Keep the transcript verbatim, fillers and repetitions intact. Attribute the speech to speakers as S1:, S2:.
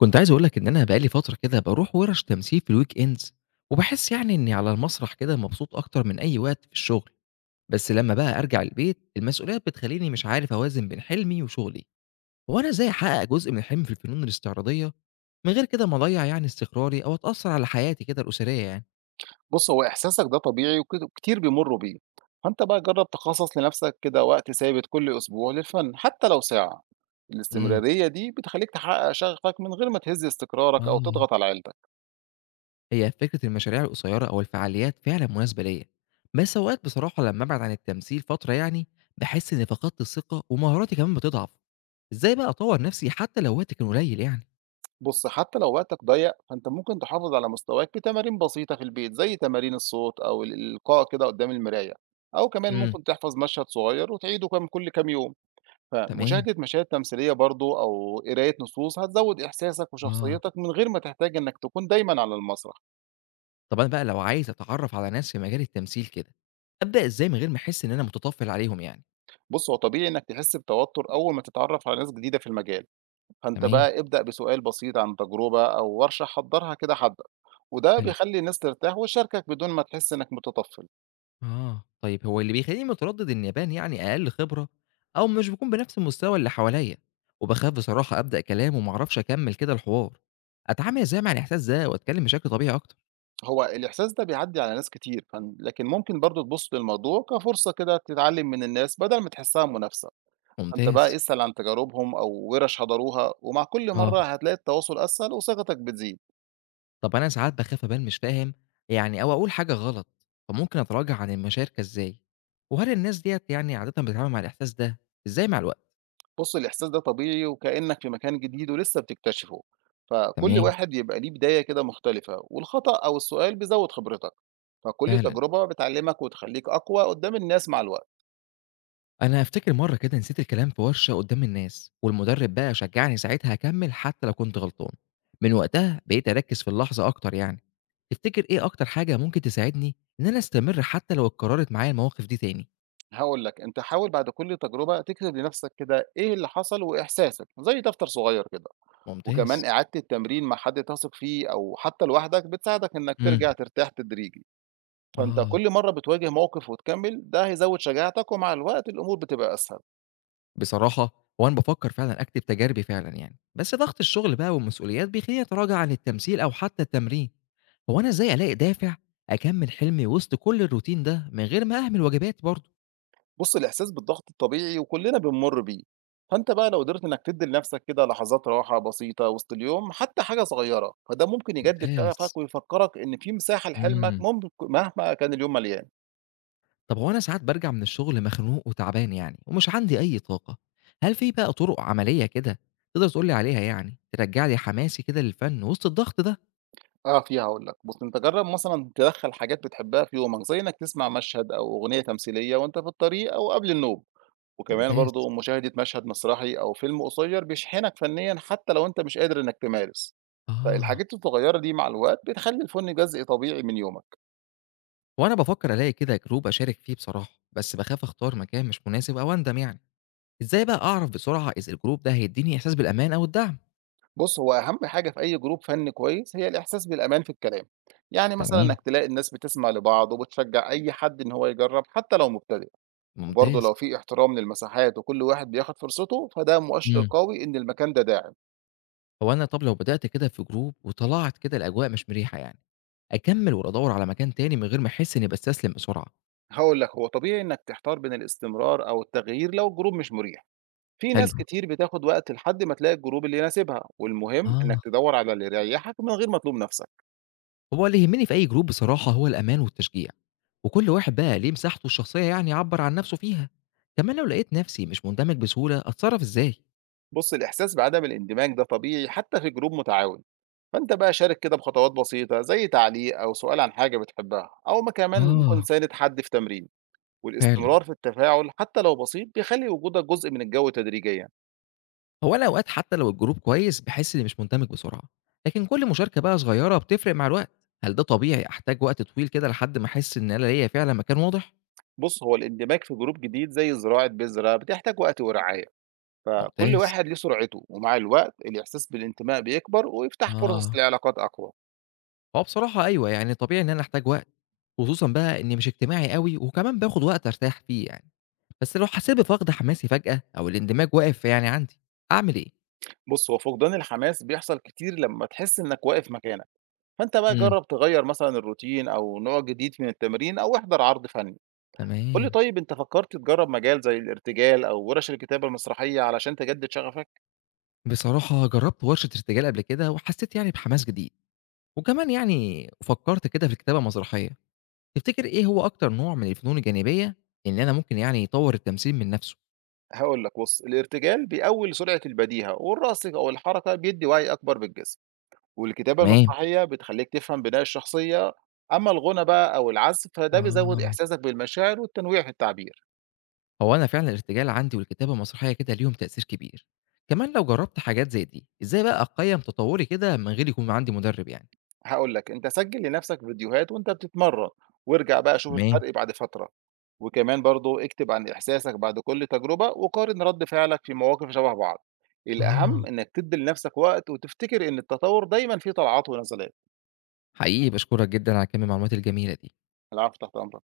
S1: كنت عايز اقول لك ان انا بقالي فتره كده باروح ورش تمثيل في الويك اندز، وبحس يعني اني على المسرح كده مبسوط اكتر من اي وقت في الشغل. بس لما بقى ارجع البيت المسؤوليات بتخليني مش عارف اوازن بين حلمي وشغلي. هو انا ازاي احقق جزء من حلمي في الفنون الاستعراضيه من غير كده ما اضيع يعني استقراري او اتاثر على حياتي كده الاسريه يعني؟
S2: بُص، هو إحساسك ده طبيعي وكت وكتير بيمرّوا بيه، فأنت بقى جرّب تخصّص لنفسك كده وقت ثابت كل أسبوع للفن حتى لو ساعة،
S1: امم.
S2: الاستمرارية دي بتخلّيك تحقق شغفك من غير ما تهز استقرارك أو
S1: اه.
S2: تضغط على عيلتك،
S1: هي فكرة المشاريع القصيرة أو الفعاليات فعلا مناسبة ليا. بس أوقات بصراحة لما أبعد عن التمثيل فترة يعني بحس إني فقدت الثقة ومهاراتي كمان بتضعف. إزاي بقى أطور نفسي حتى لو وقتي كان قليل يعني؟
S2: بُص حتى لو وقتك ضيّق فأنت ممكن تحافظ على مستواك بتمارين بسيطة في البيت زي تمارين الصوت أو ال الإلقاء كده قدّام المراية، أو كمان
S1: امم.
S2: ممكن تحفظ مشهد صغير وتعيده كام كل كام يوم،
S1: تمام.
S2: فمشاهدة مشاهد تمثيلية برضه أو قراية نصوص هتزوّد إحساسك
S1: آه.
S2: وشخصيتك من غير ما تحتاج إنك تكون دايمًا على المسرح.
S1: طب أنا بقى لو عايز أتعرف على ناس في مجال التمثيل كده أبدأ إزاي من غير ما أحس إن أنا متطفل عليهم يعني؟
S2: بُص، هو طبيعي إنك تحس بتوتر أول ما تتعرف على ناس جديدة في المجال، فأنت
S1: تمام.
S2: بقى ابدأ بسؤال بسيط عن تجربة أو ورشة حضّرها كده حدّك، وده
S1: حلو.
S2: بيخلّي الناس ترتاح وتشاركك بدون ما تحس إنك متطفل.
S1: آه، طيب هو اللي بيخلّيني متردد إن أبان يعني أقل خبرة أو مش باكون بنفس المستوى اللي حواليّا، وباخاف بصراحة أبدأ كلام وما أعرفش أكمّل كده الحوار، أتعامل إزاي مع الإحساس ده وأتكلّم بشكل طبيعي أكتر؟
S2: هو الإحساس ده بيعدّي على ناس كتير، فن لكن ممكن برضه تبُص للموضوع كفرصة كده تتعلم من الناس بدل ما تحسها منافسة، فأنت بقى
S1: ممتاز،
S2: اسأل عن تجاربهم أو وِرَش حضروها، ومع كل
S1: آه.
S2: مرّة هتلاقي التواصل أسهل وثقتك بتزيد.
S1: طب أنا ساعات باخاف أبان مش فاهم يعني أو أقول حاجة غلط، فممكن أتراجع عن المشاركة إزاي؟ وهل الناس ديّة يعني عادةً بتتعامل مع الإحساس ده إزاي مع الوقت؟
S2: بُص الإحساس ده طبيعي وكأنك في مكان جديد ولسه بتكتشفه، فكل
S1: تمام،
S2: واحد يبقى ليه بداية كده مختلفة، والخطأ أو السؤال بيزود خبرتك، فكل
S1: فعلًا.
S2: تجربة بتعلمك وتخليك أقوى قدام الناس مع الوقت،
S1: أنا أفتكر مرّة كده نسيت الكلام في ورشة قدّام الناس، والمدرب بقى شجعني ساعتها أكمّل حتى لو كنت غلطان، من وقتها بقيت أركّز في اللحظة أكتر يعني، تفتكر إيه أكتر حاجة ممكن تساعدني إن أنا أستمر حتى لو اتكررت معايا المواقف دي تاني؟
S2: هاقول لك أنت حاول بعد كل تجربة تكتب لنفسك كده إيه اللي حصل وإحساسك زي دفتر صغير كده، وكمان
S1: ممتاز،
S2: إعادة التمرين مع حد تثق فيه أو حتى لوحدك بتساعدك إنك ترجع
S1: إمم،
S2: ترتاح تدريجي، فأنت
S1: آه،
S2: كل مرة بتواجه موقف وتكمل ده هيزود شجاعتك ومع الوقت الأمور بتبقى أسهل.
S1: بصراحة هو أنا بافكّر فعلًا أكتب تجاربي فعلًا يعني، بس ضغط الشغل بقى والمسؤوليات بيخلّيني أتراجع عن التمثيل أو حتى التمرين، هو أنا إزاي ألاقي دافع أكمّل حلمي وسط كل الروتين ده من غير ما أهمل واجباتي برضه؟
S2: بُص، الإحساس بالضغط الطبيعي وكلّنا بنمُر بيه، فأنت بقى لو قدرت إنّك تدّي لنَفْسك كده لحظات راحة بسيطة وسط اليوم حتى حاجة صغيّرة، فده ممكن يجدد شغفك
S1: ممتاز.
S2: ويفكّرك إن في مساحة لحلمك
S1: إمم.
S2: ممك مهما كان اليوم مليان.
S1: طب هو أنا ساعات بارجع من الشغل مخنوق وتعبان يعني ومش عندي أي طاقة، هل في بقى طُرق عملية كده تقدر تقول لي عليها يعني ترجّع لي حماسي كده للفن وسط الضغط ده؟
S2: أقف فيها هاقول لك، بُص أنت جرّب مثلًا تدخّل حاجات بتحبها في يومك، زي إنّك تسمع مشهد أو أغنية تمثيلية وأنت في الطريق أو قبل النوم، وكمان
S1: ممتاز.
S2: برضه مشاهدة مشهد مسرحي أو فيلم قصيّر بيشحنك فنيًا حتى لو أنت مش قادر إنّك تمارس،
S1: آه.
S2: فالحاجات الصغيّرة دي مع الوقت بتخلّي الفُن جزء طبيعي من يومك.
S1: هو أنا بافكّر ألاقي كده group أشارك فيه بصراحة، بس باخاف أختار مكان مش مناسب أو أندم يعني. إزاي بقى أعرف بسرعة إذا الgroup ده هيدّيني إحساس بالأمان أو الدعم؟
S2: بُص، هو أهم حاجة في أي جروب فني كويس هي الإحساس بالأمان في الكلام، يعني مثلًا
S1: تمام،
S2: إنك تلاقي الناس بتسمع لبعض وبتشجع أي حد إن هو يجرب حتى لو مبتدئ، وبرضه
S1: ممتاز.
S2: لو في احترام للمساحات وكل واحد بياخد فرصته فده مؤشر
S1: إمم.
S2: قوي إن المكان ده داعم،
S1: هو أنا طب لو بدأت كده في group وطلعت كده الأجواء مش مِريحة يعني، أكمّل والّا أدوّر على مكان تاني من غير ما أحس إنّي باستسلم بسرعة؟
S2: هاقول لك هو طبيعي إنك تحتار بين الاستمرار أو التغيير لو الجروب مش مريح، في ناس
S1: حلو،
S2: كتير بتاخد وقت لحد ما تلاقي الجروب اللي يناسبها، والمهم إنك
S1: آه،
S2: تدور على اللي يريحك من غير ما تلوم نفسك.
S1: هو اللي يهمني في أي جروب بصراحة هو الأمان والتشجيع، وكل واحد بقى ليه مساحته الشخصية يعني يعبّر عن نفسه فيها، كمان لو لقيت نفسي مش مندمج بسهولة أتصرف إزاي؟
S2: بُص، الإحساس بعدم الاندماج ده طبيعي حتى في جروب متعاون، فأنت بقى شارك كده بخطوات بسيطة زي تعليق أو سؤال عن حاجة بتحبها، أو ما كمان ممكن
S1: آه،
S2: تساند حد في تمرين،
S1: فعلًا.
S2: والاستمرار في التفاعل حتى لو بسيط بيخلي وجودك جزء من الجو تدريجيًا.
S1: هو أنا أوقات حتى لو الجروب كويس باحس إني مش مندمج بسرعة، لكن كل مشاركة بقى صغيرة بتفرق مع الوقت، هل ده طبيعي أحتاج وقت طويل كده لحد ما أحس إن أنا ليّا فعلًا مكان واضح؟
S2: بُص، هو الاندماج في جروب جديد زي زراعة بذرة بتحتاج وقت ورعاية، فكل
S1: ممتاز.
S2: واحد ليه سرعته، ومع الوقت الإحساس بالانتماء بيكبر ويفتح فرص
S1: آه.
S2: لعلاقات أقوى.
S1: هو بصراحة أيوه، يعني طبيعي إن أنا أحتاج وقت، خصوصًا بقى إني مش اجتماعي أوي وكمان باخد وقت أرتاح فيه يعني. بس لو حسيت بفقد حماسي فجأة أو الاندماج واقف يعني عندي، أعمل إيه؟
S2: بُص، هو فقدان الحماس بيحصل كتير لما تحس إنك واقف مكانك. فأنت بقى
S1: امم.
S2: جرّب تغيّر مثلًا الروتين أو نوع جديد من التمرين أو احضر عرض فني. قُل لي
S1: تمام.
S2: طيب أنت فكّرت تجرّب مجال زي الارتجال أو ورش الكتابة المسرحية علشان تجدد شغفك؟
S1: بصراحة جرّبت ورشة ارتجال قبل كده وحسيت يعني بحماس جديد، وكمان يعني فكّرت كده في كتابة مسرحية. تفتكر إيه هو أكتر نوع من الفنون الجانبية اللي أنا ممكن يعني يطوّر التمثيل من نفسه؟
S2: هاقول لك بُص، الارتجال بيقوّي سرعة البديهة والرقص أو الحركة بيدّي وعي أكبر بالجسم، والكتابة
S1: تمام.
S2: المسرحية بتخلّيك تفهم بناء الشخصية، أمّا الغُنى بقى أو العزف فده بيزوّد
S1: آه.
S2: إحساسك بالمشاعر والتنويع في التعبير.
S1: هو أنا فعلًا الارتجال عندي والكتابة المسرحية كده ليهم تأثير كبير. كمان لو جرّبت حاجات زي دي، إزاي بقى أقيّم تطوّري كده من غير يكون عندي مدرب يعني؟
S2: هاقول لك، أنت سجّل لنفْسك فيديوهات وأنت بتتمرّن، وارجع بقى شوف
S1: تمام.
S2: الفرق بعد فترة، وكمان برضه اكتب عن إحساسك بعد كل تجربة، وقارن رَد فعلك في مواقف شبه بعض، الأهم
S1: آه.
S2: إنك تدّي لنفْسك وقت وتفتكر إن التطوّر دايمًا فيه طلعات ونزلات.
S1: حقيقي باشكرك جدًا على كم المعلومات الجميلة دي.
S2: العفو، تحت أمرك.